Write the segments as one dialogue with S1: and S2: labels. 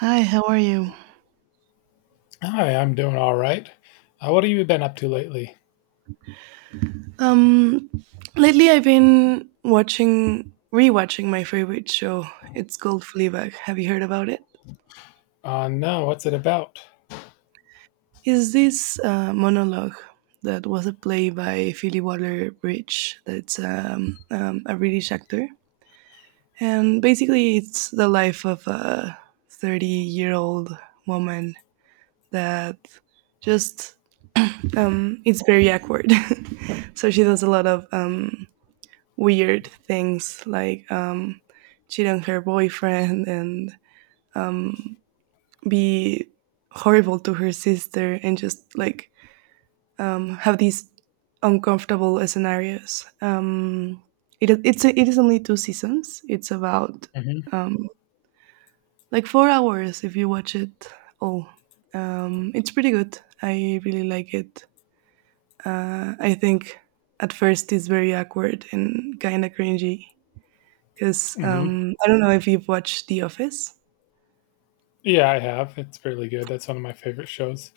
S1: Hi, how are you?
S2: Hi, I'm doing all right. What have you been up to lately?
S1: Um, lately I've been watching, rewatching my favorite show. It's called Fleabag. Have you heard about it?
S2: No, what's it about?
S1: Is this monologue that was a play by Phoebe Waller-Bridge? That's a British actor, and basically it's the life of a 30-year-old woman that just it's very awkward. So she does a lot of weird things like cheat on her boyfriend and um, be horrible to her sister and just like have these uncomfortable scenarios. It is only two seasons. It's about
S2: Hmm.
S1: um, like 4 hours if you watch it all. It's pretty good. I really like it. I think at first it's very awkward and kind of cringy, because
S2: Hmm.
S1: I don't know if you've watched The Office.
S2: Yeah, I have. It's really good. That's one of my favorite shows.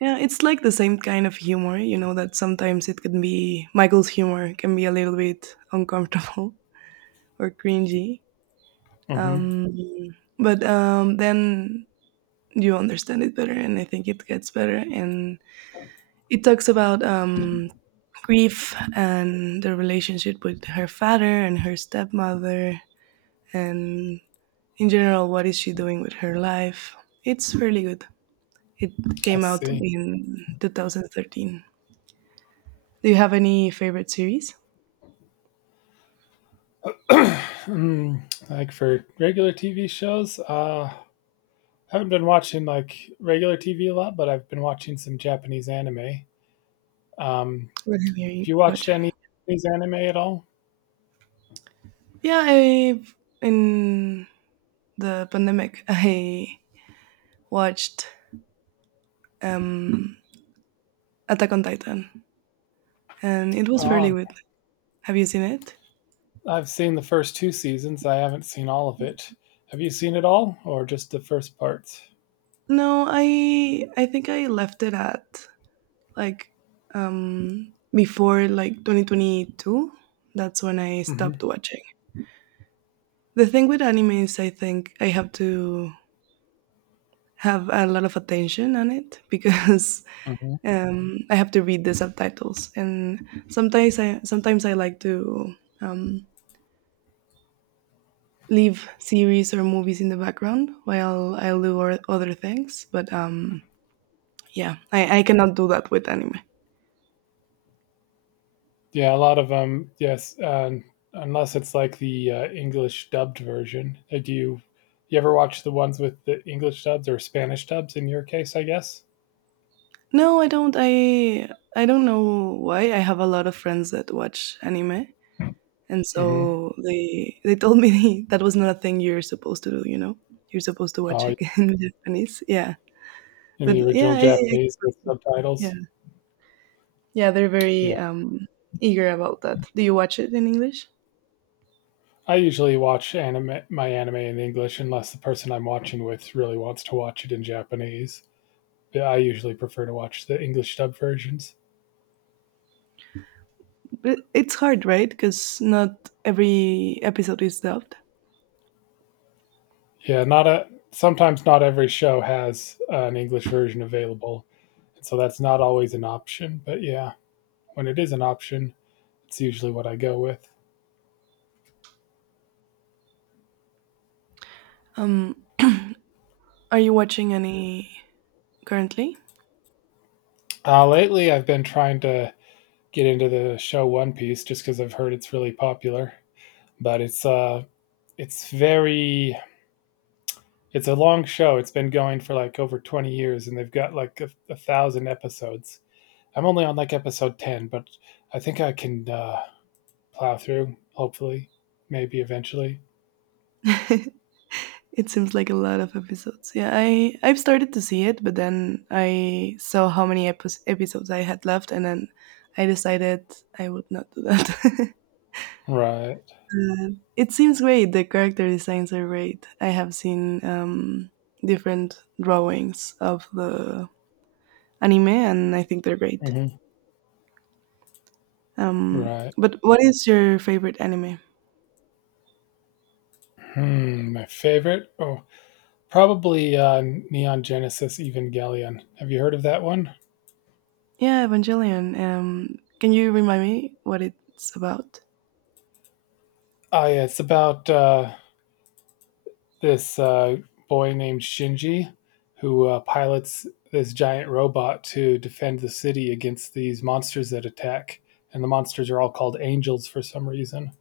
S1: Yeah, it's like the same kind of humor, you know, that sometimes it can be Michael's humor can be a little bit uncomfortable or cringy.
S2: Hmm.
S1: Um, but then you understand it better, and I think it gets better. And it talks about grief and the relationship with her father and her stepmother, and in general, what is she doing with her life. It's really good. It
S2: I
S1: came out
S2: see.
S1: in 2013. Do you have any favorite series?
S2: Like for regular TV shows, haven't been watching like regular TV a lot, but I've been watching some Japanese anime. Um,
S1: What have you
S2: have
S1: been
S2: you watched
S1: watching?
S2: any Japanese anime at all?
S1: Yeah, I in the pandemic I watched um, Attack on Titan, and it was fairly
S2: Um,
S1: good. Have you seen it?
S2: I've seen the first two seasons. I haven't seen all of it. Have you seen it all, or just the first parts?
S1: No, I think I left it at like before like 2022. That's when I stopped
S2: Hmm.
S1: watching. The thing with anime is I think I have to have a lot of attention on it because I have to read the subtitles, and sometimes I like to um, leave series or movies in the background while I'll do other things. But yeah, I cannot do that with anime.
S2: Yeah, a lot of them. Yes, unless it's like the English dubbed version. Do you ever watch the ones with the English dubs or Spanish dubs? In your case, I guess.
S1: No, I don't. I don't know why. I have a lot of friends that watch anime, and
S2: Hmm.
S1: so they told me that was not a thing you're supposed to do. You know, you're supposed to
S2: Oh,
S1: watch
S2: yeah,
S1: it in Japanese. Yeah,
S2: in
S1: but
S2: the
S1: yeah,
S2: original
S1: I
S2: Japanese with subtitles.
S1: yeah, yeah, they're
S2: Yeah,
S1: very eager about that. Do you watch it in English?
S2: I usually watch anime my anime in English unless the person I'm watching with really wants to watch it in Japanese. Yeah, I usually prefer to watch the English dub versions.
S1: But it's hard, right? Because not every episode is dubbed.
S2: Yeah, not a sometimes not every show has an English version available. So that's not always an option, but yeah, when it is an option, it's usually what I go with.
S1: Um, are you watching any currently?
S2: Lately, I've been trying to get into the show One Piece just because I've heard it's really popular. But it's uh, it's very it's a long show. It's been going for like over 20 years, and they've got like a thousand episodes. I'm only on like episode 10, but I think I can plow through. Hopefully, maybe eventually.
S1: It seems like a lot of episodes. Yeah, I've started to see it, but then I saw how many episodes I had left, and then I decided I would not do that.
S2: Right.
S1: It seems great. The character designs are great. I have seen different drawings of the anime, and I think they're great.
S2: Mhm.
S1: Um,
S2: Right.
S1: but what is your favorite anime?
S2: Hmm, my favorite? Oh, probably, Neon Genesis Evangelion. Have you heard of that one?
S1: Yeah, Evangelion. Can you remind me what it's about?
S2: Ah, yeah, it's about, this, boy named Shinji who, pilots this giant robot to defend the city against these monsters that attack, and the monsters are all called angels for some reason,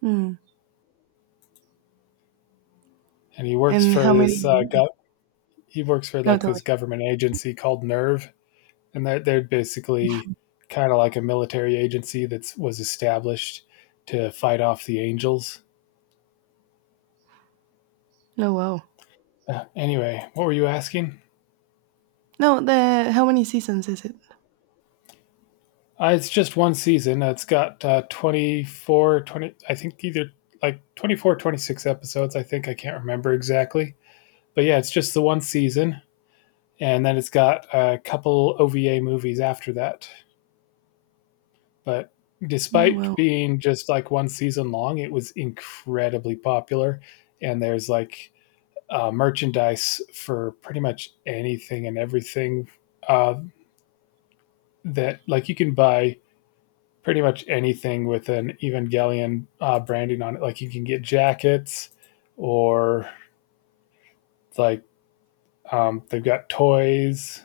S1: Hmm.
S2: and
S1: And how many?
S2: he works for,
S1: No,
S2: like,
S1: tell me.
S2: this government agency called NERV, and they're basically kind of like a military agency that was established to fight off the angels.
S1: No, wow.
S2: Anyway, what were you asking?
S1: No, the how many seasons is it?
S2: It's just one season. It's got 24, 20, I think either like 24, 26 episodes. I think I can't remember exactly. But yeah, it's just the one season. And then it's got a couple OVA movies after that. But
S1: Oh,
S2: despite
S1: wow.
S2: being just like one season long, it was incredibly popular. And there's like merchandise for pretty much anything and everything uh, that like you can buy pretty much anything with an Evangelion branding on it, like you can get jackets or like they've got toys,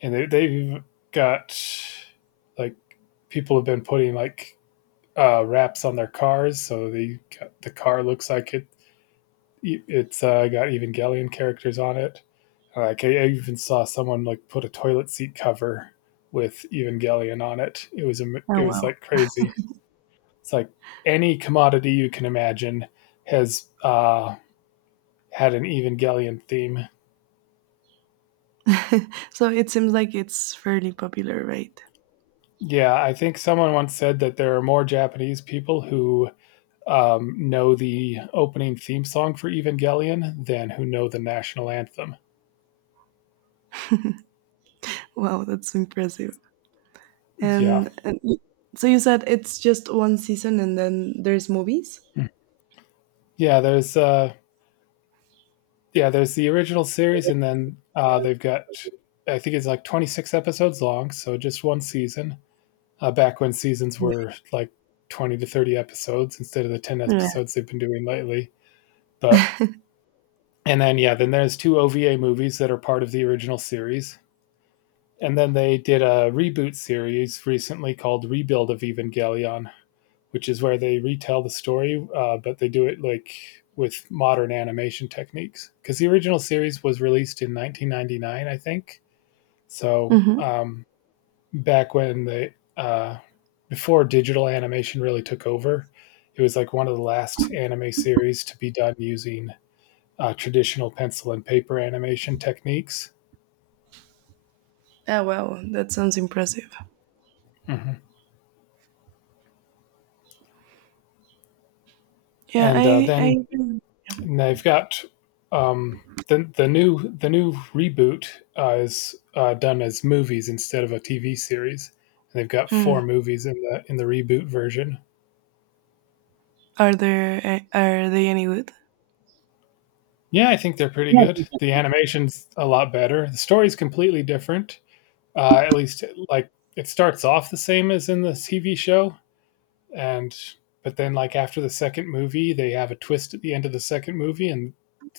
S2: and they've got, like, people have been putting like wraps on their cars so the car looks like it's got Evangelion characters on it. Like, I even saw someone like put a toilet seat cover with Evangelion on it. It
S1: Oh,
S2: was
S1: wow.
S2: like crazy. It's like any commodity you can imagine has had an Evangelion theme.
S1: So it seems like it's fairly popular, right?
S2: Yeah, I think someone once said that there are more Japanese people who know the opening theme song for Evangelion than who know the national anthem.
S1: Wow, that's impressive.
S2: Yeah,
S1: And so you said it's just one season and then there's movies?
S2: yeah. There's the original series, and then they've got, I think it's like 26 episodes long, so just one season. Back when seasons were like 20 to 30 episodes instead of the 10
S1: Yeah.
S2: episodes they've been doing lately. But then there's two OVA movies that are part of the original series. And then they did a reboot series recently called Rebuild of Evangelion, which is where they retell the story, but they do it like with modern animation techniques, because the original series was released in 1999, I think. So
S1: Mm-hmm.
S2: back when the before digital animation really took over, it was like one of the last anime series to be done using traditional pencil and paper animation techniques.
S1: Oh, wow, that sounds impressive.
S2: Mm-hmm.
S1: Yeah,
S2: And uh,
S1: I
S2: then And um, the new reboot is done as movies instead of a TV series. And they've got four
S1: hmm.
S2: movies in the reboot version.
S1: Are are they any good?
S2: Yeah, I think they're pretty good. The animation's a lot better. The story's completely different. At least, like, it starts off the same as in the TV show, and but then like after the second movie they have a twist at the end of the second movie, and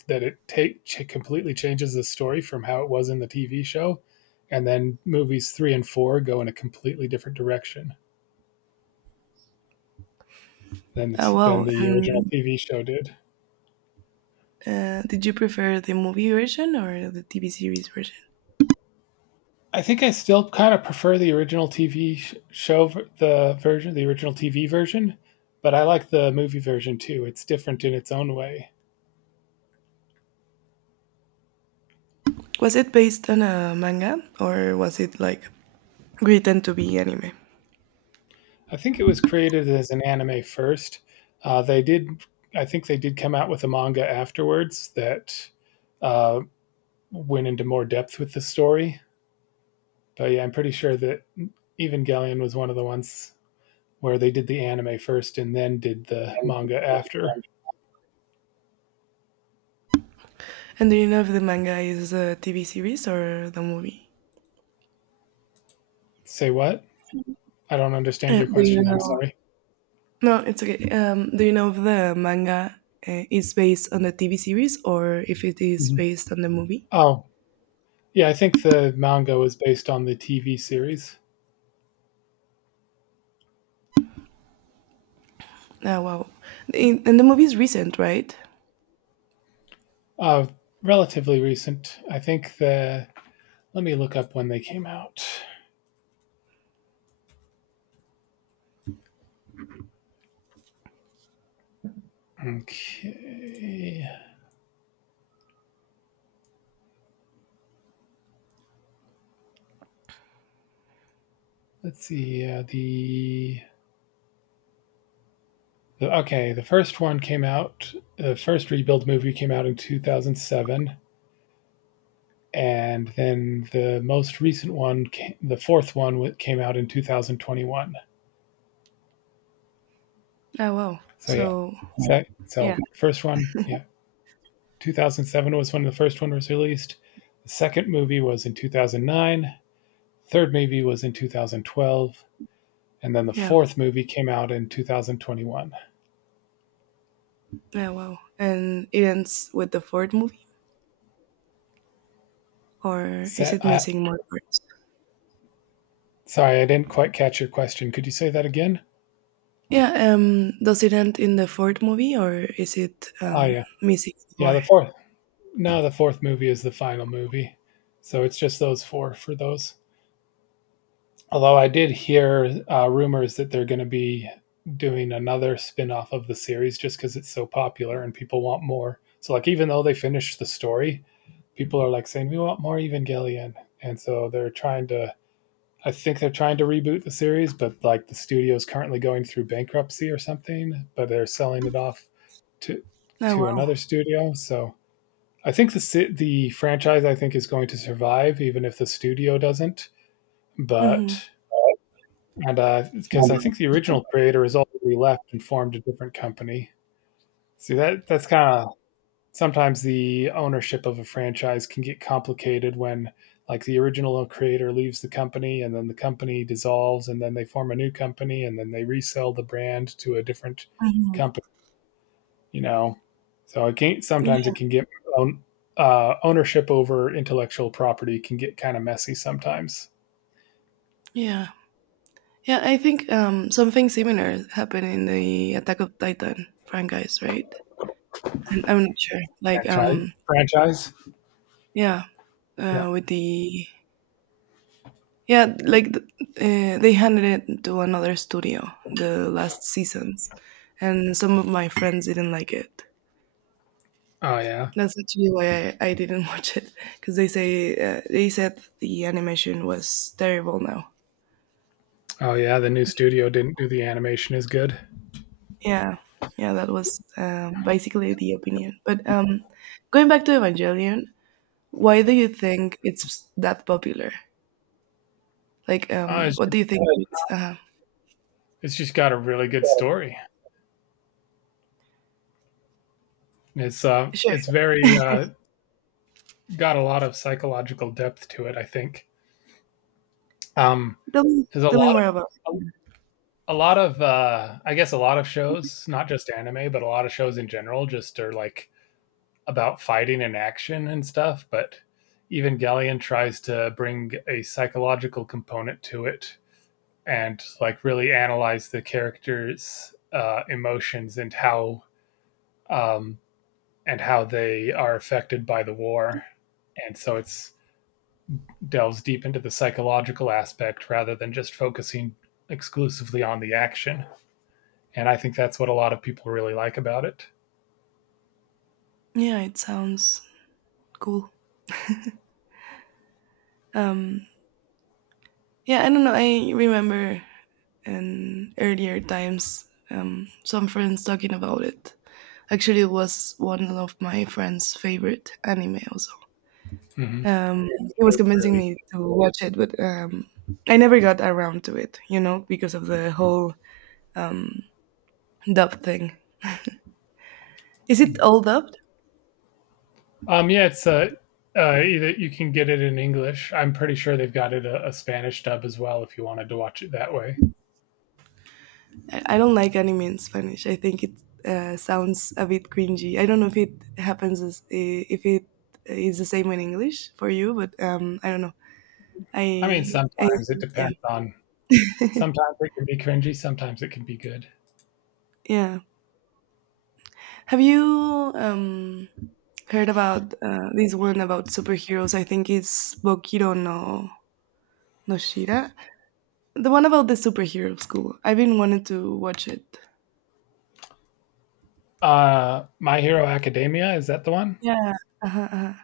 S2: that completely changes the story from how it was in the TV show. And then movies 3 and 4 go in a completely different direction than the
S1: Oh,
S2: t- than
S1: wow!
S2: the original
S1: And
S2: TV show did.
S1: did you prefer the movie version or the TV series version?
S2: I think I still kind of prefer the original TV show the version, the original TV version, but I like the movie version too. It's different in its own way.
S1: Was it based on a manga or was it like written to be anime?
S2: I think it was created as an anime first. Uh, they did, I think they did come out with a manga afterwards that uh, went into more depth with the story. But yeah, I'm pretty sure that Evangelion was one of the ones where they did the anime first and then did the manga after.
S1: And do you know if the manga is a TV series or the movie?
S2: Say what? I don't understand your
S1: Do you
S2: question. I'm
S1: know?
S2: sorry.
S1: No, it's okay. Do you know if the manga is based on the TV series or if it is
S2: Mhm.
S1: based on the movie?
S2: Oh, yeah, I think the manga was based on the TV series.
S1: Oh, wow! In, and the movie is recent, right?
S2: Uh, relatively recent. I think the. Let me look up when they came out. Okay. Let's see. The first one came out. The first rebuild movie came out in 2007, and then the most recent one, the fourth one, came out in 2021.
S1: Oh, wow!
S2: So yeah.
S1: So
S2: So
S1: yeah,
S2: so first one, yeah, 2007 was when the first one was released. The second movie was in 2009. Third movie was in 2012, and then the
S1: yeah.
S2: fourth movie came out in 2021.
S1: Yeah, wow. And it ends with the fourth movie, or is
S2: Set,
S1: it missing more parts?
S2: Sorry, I didn't quite catch your question. Could you say that again?
S1: Yeah, does it end in the fourth movie, or is it
S2: Oh yeah,
S1: missing
S2: yeah.
S1: more?
S2: The fourth, no, the fourth movie is the final movie, so it's just those four, for those. Although I did hear rumors that they're going to be doing another spin-off of the series just because it's so popular and people want more. So, like, even though they finished the story, people are like saying we want more Evangelion, and so they're trying to reboot the series, but like the studio is currently going through bankruptcy or something, but they're selling it off to
S1: Oh, wow.
S2: another studio. So I think the franchise I think is going to survive even if the studio doesn't.
S1: Mm-hmm.
S2: But and because I think the original creator has already left and formed a different company. See, that's kind of, sometimes the ownership of a franchise can get complicated when like the original creator leaves the company, and then the company dissolves, and then they form a new company, and then they resell the brand to a different
S1: Mm-hmm.
S2: company you know so it can, sometimes
S1: Yeah.
S2: it can get ownership over intellectual property can get kind of messy sometimes.
S1: Yeah. Yeah, I think something similar happened in the Attack of Titan franchise, right? And I'm not sure. Like,
S2: Franchise. franchise
S1: yeah,
S2: Yeah.
S1: with the. Yeah, like they handed it to another studio the last seasons, and some of my friends didn't like it.
S2: Oh yeah.
S1: That's actually why I didn't watch it because they say they said the animation was terrible now.
S2: Oh yeah, the new studio didn't do the animation as good.
S1: Yeah, yeah, that was basically the opinion. But going back to Evangelion, why do you think it's that popular? Like,
S2: uh, it's,
S1: what
S2: just,
S1: do you think? Right. It's,
S2: it's just got a really good story.
S1: sure,
S2: It's very got a lot of psychological depth to it. I think um, there's a
S1: tell me
S2: lot of,
S1: more about it.
S2: a, I guess a lot of shows, not just anime, but a lot of shows in general, just are like about fighting and action and stuff. But Evangelion tries to bring a psychological component to it and like really analyze the characters' emotions and how um, and how they are affected by the war. And so it's, delves deep into the psychological aspect rather than just focusing exclusively on the action. And I think that's what a lot of people really like about it.
S1: Yeah, it sounds cool. Um, Yeah, I don't know. I remember in earlier times some friends talking about it. Actually, it was one of my friend's favorite anime also.
S2: Hmm.
S1: Um, he was
S2: It's
S1: convincing
S2: really,
S1: me to watch it, but I never got around to it, you know, because of the whole dub thing. Is it all dubbed?
S2: yeah, it's a, either you can get it in English. I'm pretty sure they've got it a Spanish dub as well if you wanted to watch it that way.
S1: I don't like anime in Spanish. I think it sounds a bit cringy. I don't know if it happens, as, if it is the same in English for you, but I don't know.
S2: I mean,
S1: I
S2: sometimes it
S1: yeah,
S2: depends on. Sometimes it can be cringy. Sometimes it can be good.
S1: yeah. Have you heard about this one about superheroes? I think it's Bokiro no no Shira, the one about the superhero school. I've been wanting to watch it.
S2: My Hero Academia, is that the one?
S1: Yeah, uh-huh, uh-huh.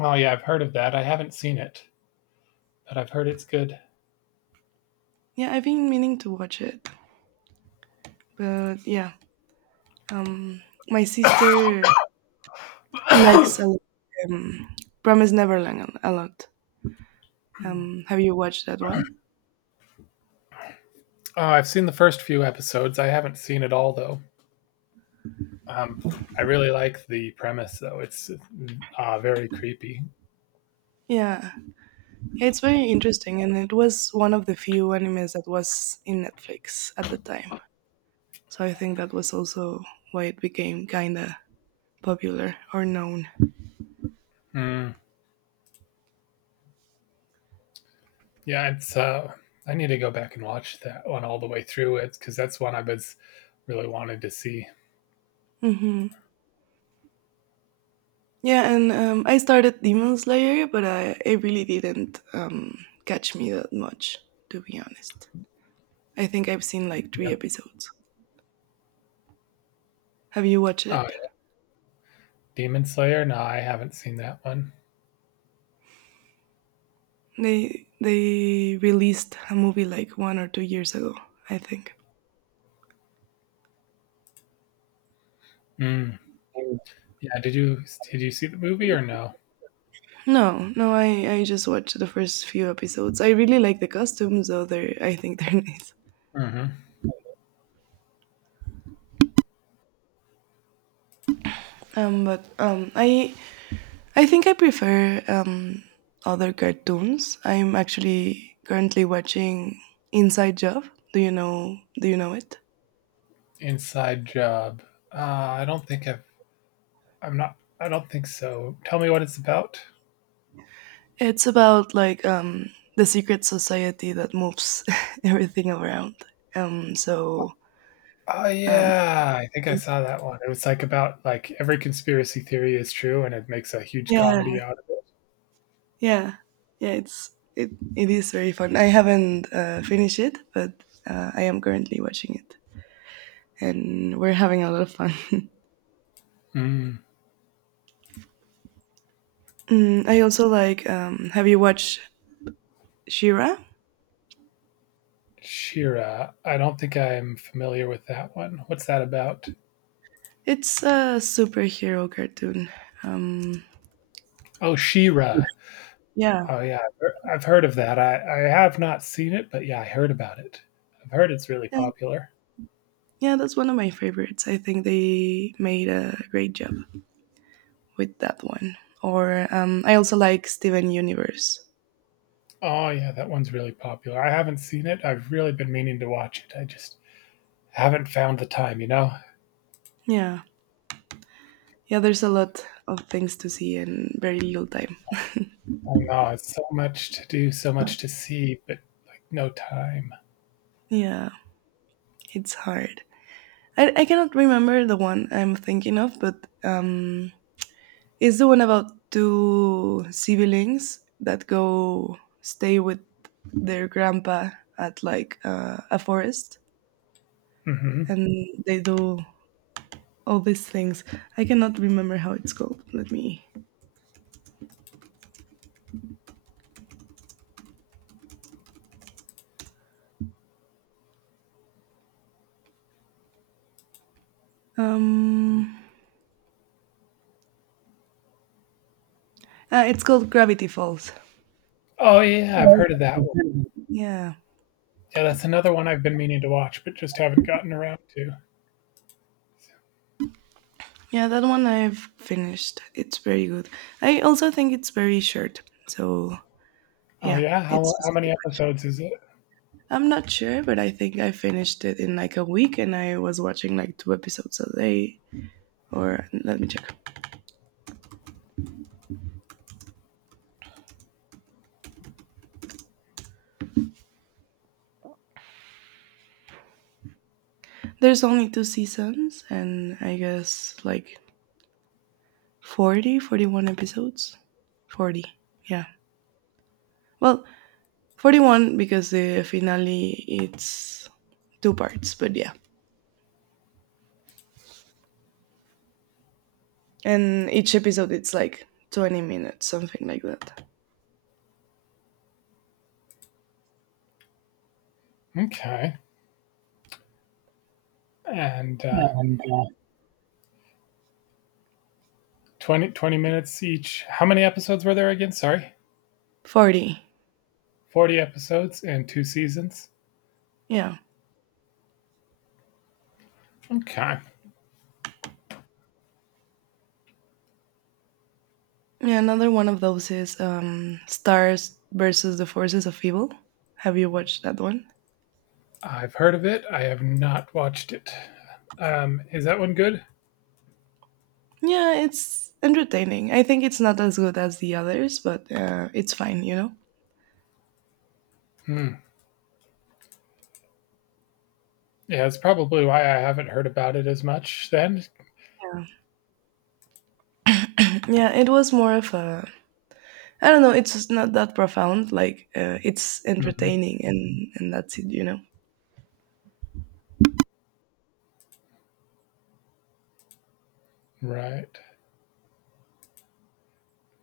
S2: Oh yeah, I've heard of that. I haven't seen it, but I've heard it's good.
S1: Yeah. I've been meaning to watch it, but yeah. Um, my sister likes um, Promise Neverland a lot. Have you watched that one?
S2: Oh, I've seen the first few episodes. I haven't seen it all though. Um, I really like the premise though. It's very creepy.
S1: Yeah. It's very interesting, and it was one of the few animes that was in Netflix at the time. So I think that was also why it became kinda popular or known.
S2: Mm, yeah, it's. I need to go back and watch that one all the way through, it because that's one I was really wanted to see.
S1: Hmm. Yeah, and I started Demon Slayer, but I, it really didn't catch me that much, to be honest. I think I've seen like three
S2: Yeah.
S1: episodes. Have you watched
S2: Uh,
S1: it?
S2: Demon Slayer. No, I haven't seen that one.
S1: They released a movie like 1 or 2 years ago, I think.
S2: Mm. Yeah. Did you see the movie or no?
S1: No, no, I just watched the first few episodes. I really like the costumes, though. They're I think they're nice.
S2: Hmm.
S1: But I think I prefer other cartoons. I'm actually currently watching Inside Job. Do you know it?
S2: Inside Job. I don't think I've. I'm not. I don't think so. Tell me what it's about.
S1: It's about like the secret society that moves everything around. So
S2: Oh
S1: um,
S2: yeah, I think I saw that one. It was like about like every conspiracy theory is true, and it makes a huge comedy
S1: yeah,
S2: out of it.
S1: yeah, yeah, it it is very fun. I haven't finished it, but I am currently watching it, and we're having a lot of fun.
S2: Mm.
S1: Mm, I also like. Have you watched Shira?
S2: Shira, I don't think I'm familiar with that one. What's that about?
S1: It's a superhero cartoon. Um,
S2: Oh, Shira.
S1: yeah,
S2: Oh yeah, I've heard of that. I have not seen it, but yeah, I heard about it. I've heard it's really
S1: yeah,
S2: popular.
S1: yeah. That's one of my favorites. I think they made a great job with that one. Or I also like Steven Universe.
S2: Oh yeah, that one's really popular. I haven't seen it. I've really been meaning to watch it. I just haven't found the time.
S1: Yeah, yeah. There's a lot of things to see and very little time.
S2: Oh no, it's so much to do, so much to see, but like no time.
S1: Yeah. It's hard. I cannot remember the one I'm thinking of, but um, it's the one about two siblings that go stay with their grandpa at like a forest
S2: Mhm.
S1: and they do all these things. I cannot remember how it's called. Let me. Um, it's called Gravity Falls.
S2: Oh, yeah, I've heard of that one.
S1: Yeah.
S2: Yeah, that's another one I've been meaning to watch, but just haven't gotten around to.
S1: Yeah, that one I've finished. It's very good. I also think it's very short. So,
S2: Oh,
S1: yeah,
S2: yeah? How
S1: it's
S2: how
S1: easy to
S2: many
S1: watch.
S2: episodes is it?
S1: I'm not sure, but I think I finished it in like a week and I was watching like two episodes a day. Or let me check. There's only two seasons and I guess like 40, 41 episodes. 40, yeah. Well, 41 because the finale it's two parts, but yeah. And each episode it's like 20 minutes, something like that.
S2: Okay. And,
S1: Yeah, and
S2: 20 twenty minutes each. How many episodes were there again? Sorry.
S1: 40,
S2: 40 episodes and 2 seasons?
S1: yeah.
S2: Okay.
S1: Yeah, another one of those is Stars versus the Forces of Evil. Have you watched that one?
S2: I've heard of it. I have not watched it. Is that one good?
S1: Yeah, it's entertaining. I think it's not as good as the others, but it's fine, you know?
S2: Hmm. Yeah, it's probably why I haven't heard about it as much then.
S1: Yeah, it was more of a. I don't know, it's just not that profound. Like, it's
S2: Mhm.
S1: entertaining and that's it, you know?
S2: Right.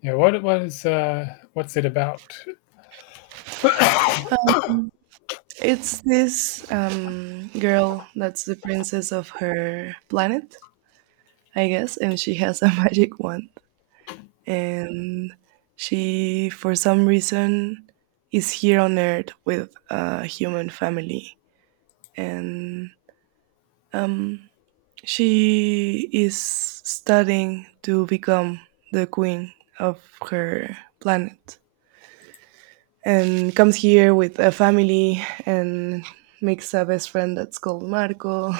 S2: Yeah, what's it about?
S1: It's this girl that's the princess of her planet, I guess, and she has a magic wand. And she for some reason is here on earth with a human family and um, she is studying to become the queen of her planet and comes here with a family and makes a best friend that's called Marco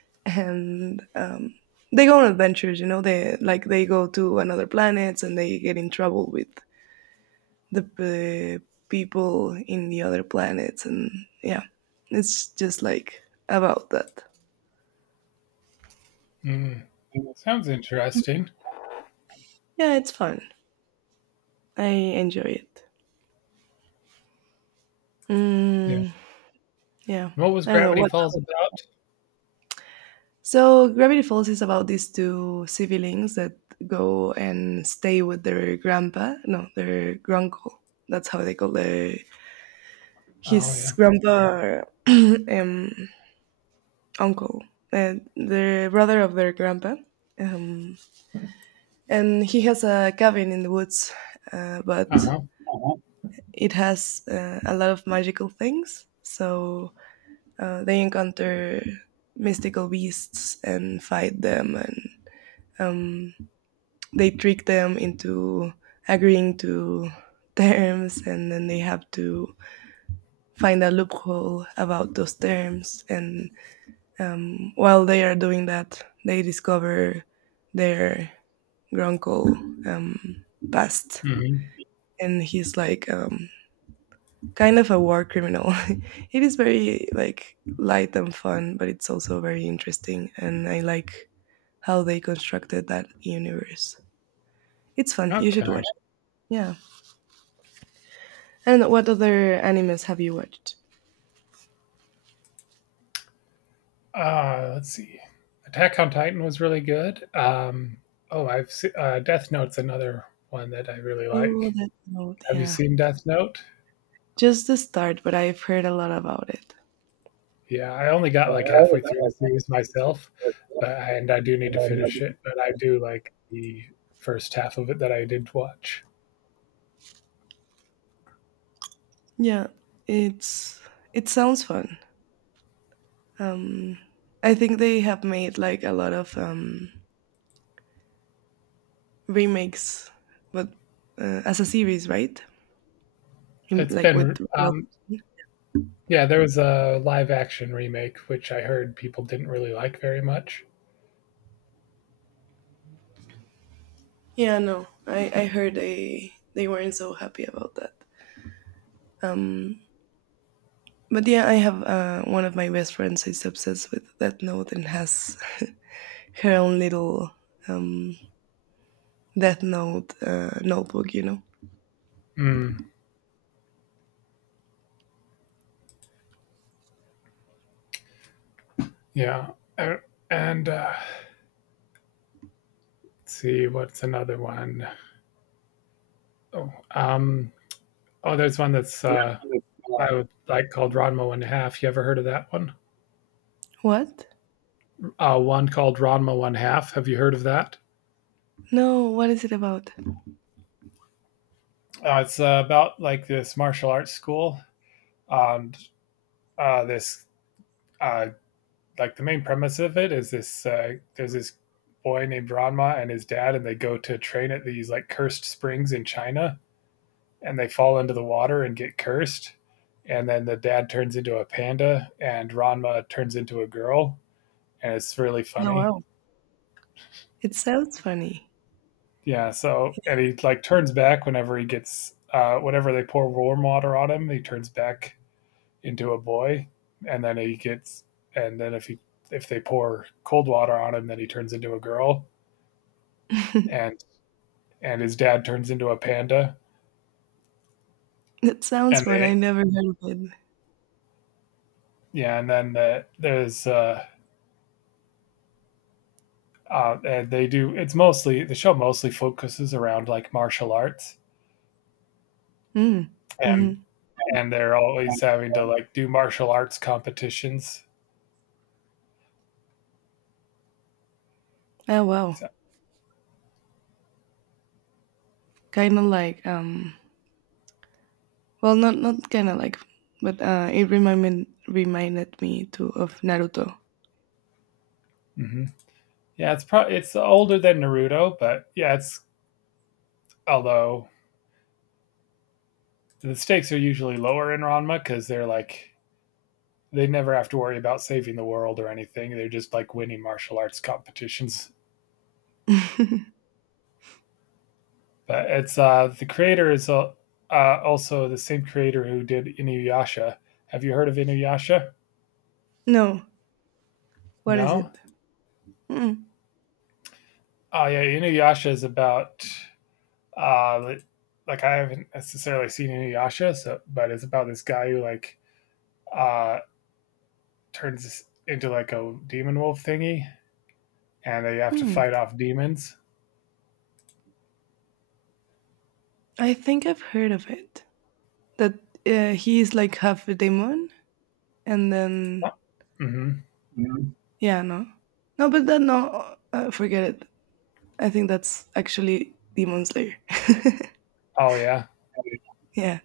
S1: and they go on adventures, you know, they like they go to another planets and they get in trouble with the people in the other planets and yeah, it's just like about that.
S2: Hmm. Sounds interesting.
S1: Yeah, it's fun. I enjoy it.
S2: Yeah.
S1: Mm, yeah,
S2: What was
S1: I don't know
S2: Gravity
S1: what.
S2: Falls about?
S1: So Gravity Falls is about these two siblings that go and stay with their grandpa, no, their granduncle, that's how they call their
S2: Oh, yeah.
S1: his grandpa or uncle and the brother of their grandpa, um, and he has a cabin in the woods, but
S2: Uh-huh.
S1: uh-huh. It has a lot of magical things. So they encounter mystical beasts and fight them, and um, they trick them into agreeing to terms, and then they have to find a loophole about those terms. And while they are doing that, they discover their grunkle um, past,
S2: Mhm.
S1: and he's like kind of a war criminal. It is very like light and fun, but it's also very interesting, and I like how they constructed that universe. It's fun. You should watch
S2: Okay.
S1: it. Yeah. And what other animes have you watched?
S2: Let's see. Attack on Titan was really good. Oh, I've se Death Note's another one that I really
S1: Oh,
S2: like.
S1: that note.
S2: Have you
S1: Yeah,
S2: seen Death Note?
S1: just the start, but I've heard a lot about it.
S2: Yeah, I only got, like, halfway through the series myself, but and I do need to finish it, but I do like the first half of it that I did watch.
S1: Yeah, it's it sounds fun. Um, I think they have made like a lot of remakes, but as a series, right? In,
S2: It's
S1: like with
S2: been,
S1: real.
S2: um Yeah, there was a live action remake, which I heard people didn't really like very much.
S1: Yeah, no, I heard they weren't so happy about that. Um, but yeah, I have one of my best friends is obsessed with Death Note and has her own little um, Death Note notebook. You know.
S2: Mm, yeah. Uh, and let's see, what's another one? Oh, um, oh, there's one that's I would like called Ranma One Half. You ever heard of that one?
S1: What?
S2: One called Ranma One Half. Have you heard of that?
S1: No, what is it about?
S2: It's about like this martial arts school and this uh, like the main premise of it is this there's this boy named Ranma and his dad, and they go to train at these like cursed springs in China, and they fall into the water and get cursed. And then the dad turns into a panda, and Ranma turns into a girl, and it's really
S1: Oh,
S2: funny.
S1: wow, it sounds funny.
S2: Yeah, so and he like turns back whenever he gets whenever they pour warm water on him, he turns back into a boy, and then and then if he if they pour cold water on him, then he turns into a girl. And and his dad turns into a panda,
S1: That sounds
S2: and
S1: fun. I
S2: they,
S1: never heard of it.
S2: yeah, and then the, there's and they do. It's mostly the show mostly focuses around like martial arts,
S1: Mm. Hmm.
S2: and they're always having to like do martial arts competitions.
S1: Oh, wow,
S2: So,
S1: kind of like not kind of like, but it reminded me too of Naruto.
S2: hmm yeah, it's probably it's older than Naruto, but yeah, it's although the stakes are usually lower in Ranma because they're like they never have to worry about saving the world or anything. They're just like winning martial arts competitions. But it's the creator is also the same creator who did Inuyasha. Have you heard of Inuyasha?
S1: No, what is
S2: No.
S1: it? Mm.
S2: Oh yeah, Inuyasha is about uh, like I haven't necessarily seen Inuyasha, so but it's about this guy who like uh, turns into like a demon wolf thingy, and they have to
S1: Hmm.
S2: fight off demons.
S1: I think I've heard of it. That he is like half a demon, and then
S2: Hmm.
S1: mhm. Yeah, no, no, but that no, forget it. I think that's actually Demon Slayer.
S2: Oh yeah,
S1: Yeah.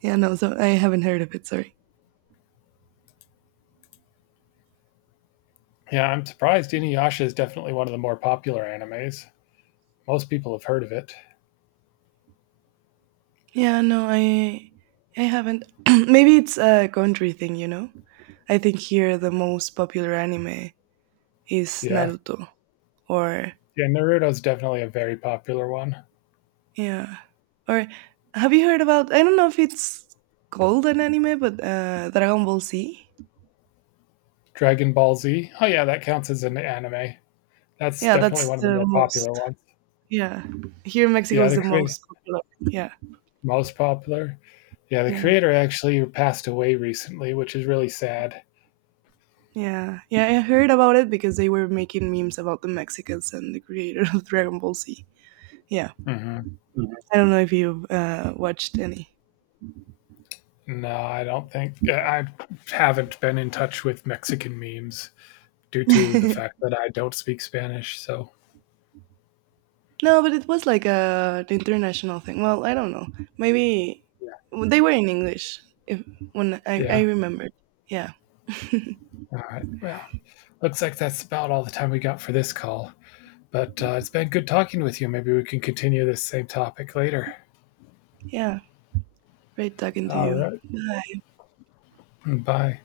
S1: Yeah, no, so I haven't heard of it, sorry.
S2: yeah. I'm surprised. Inuyasha is definitely one of the more popular animes. Most people have heard of it.
S1: Yeah, no, I haven't. Maybe it's a country thing, you know? I think here the most popular anime is
S2: Yeah.
S1: Naruto or
S2: Yeah, Naruto's definitely a very popular one.
S1: yeah. Or have you heard about I don't know if it's called an anime, but Dragon Ball Z?
S2: Dragon Ball Z. Oh yeah, that counts as an anime. That's
S1: Yeah,
S2: definitely
S1: that's
S2: one of the
S1: the
S2: more
S1: most.
S2: popular ones.
S1: Yeah. Here in Mexico
S2: Yeah,
S1: is
S2: the
S1: the
S2: crea
S1: most popular. Yeah.
S2: most popular. Yeah, the
S1: Yeah.
S2: creator actually passed away recently, which is really sad.
S1: Yeah, yeah, I heard about it because they were making memes about the Mexicans and the creator of Dragon Ball Z. Yeah.
S2: Mhm.
S1: Mhm. I don't know if you've watched any.
S2: No, I don't think I haven't been in touch with Mexican memes due to the fact that I don't speak Spanish, so
S1: No, but it was like a an international thing. Well, I don't know. Maybe
S2: yeah.
S1: they were in English. If when I
S2: Yeah.
S1: remembered. Yeah,
S2: All right. Well, looks like that's about all the time we got for this call. But it's been good talking with you. Maybe we can continue this same topic later.
S1: yeah. Great talking to
S2: All
S1: you.
S2: right. Bye.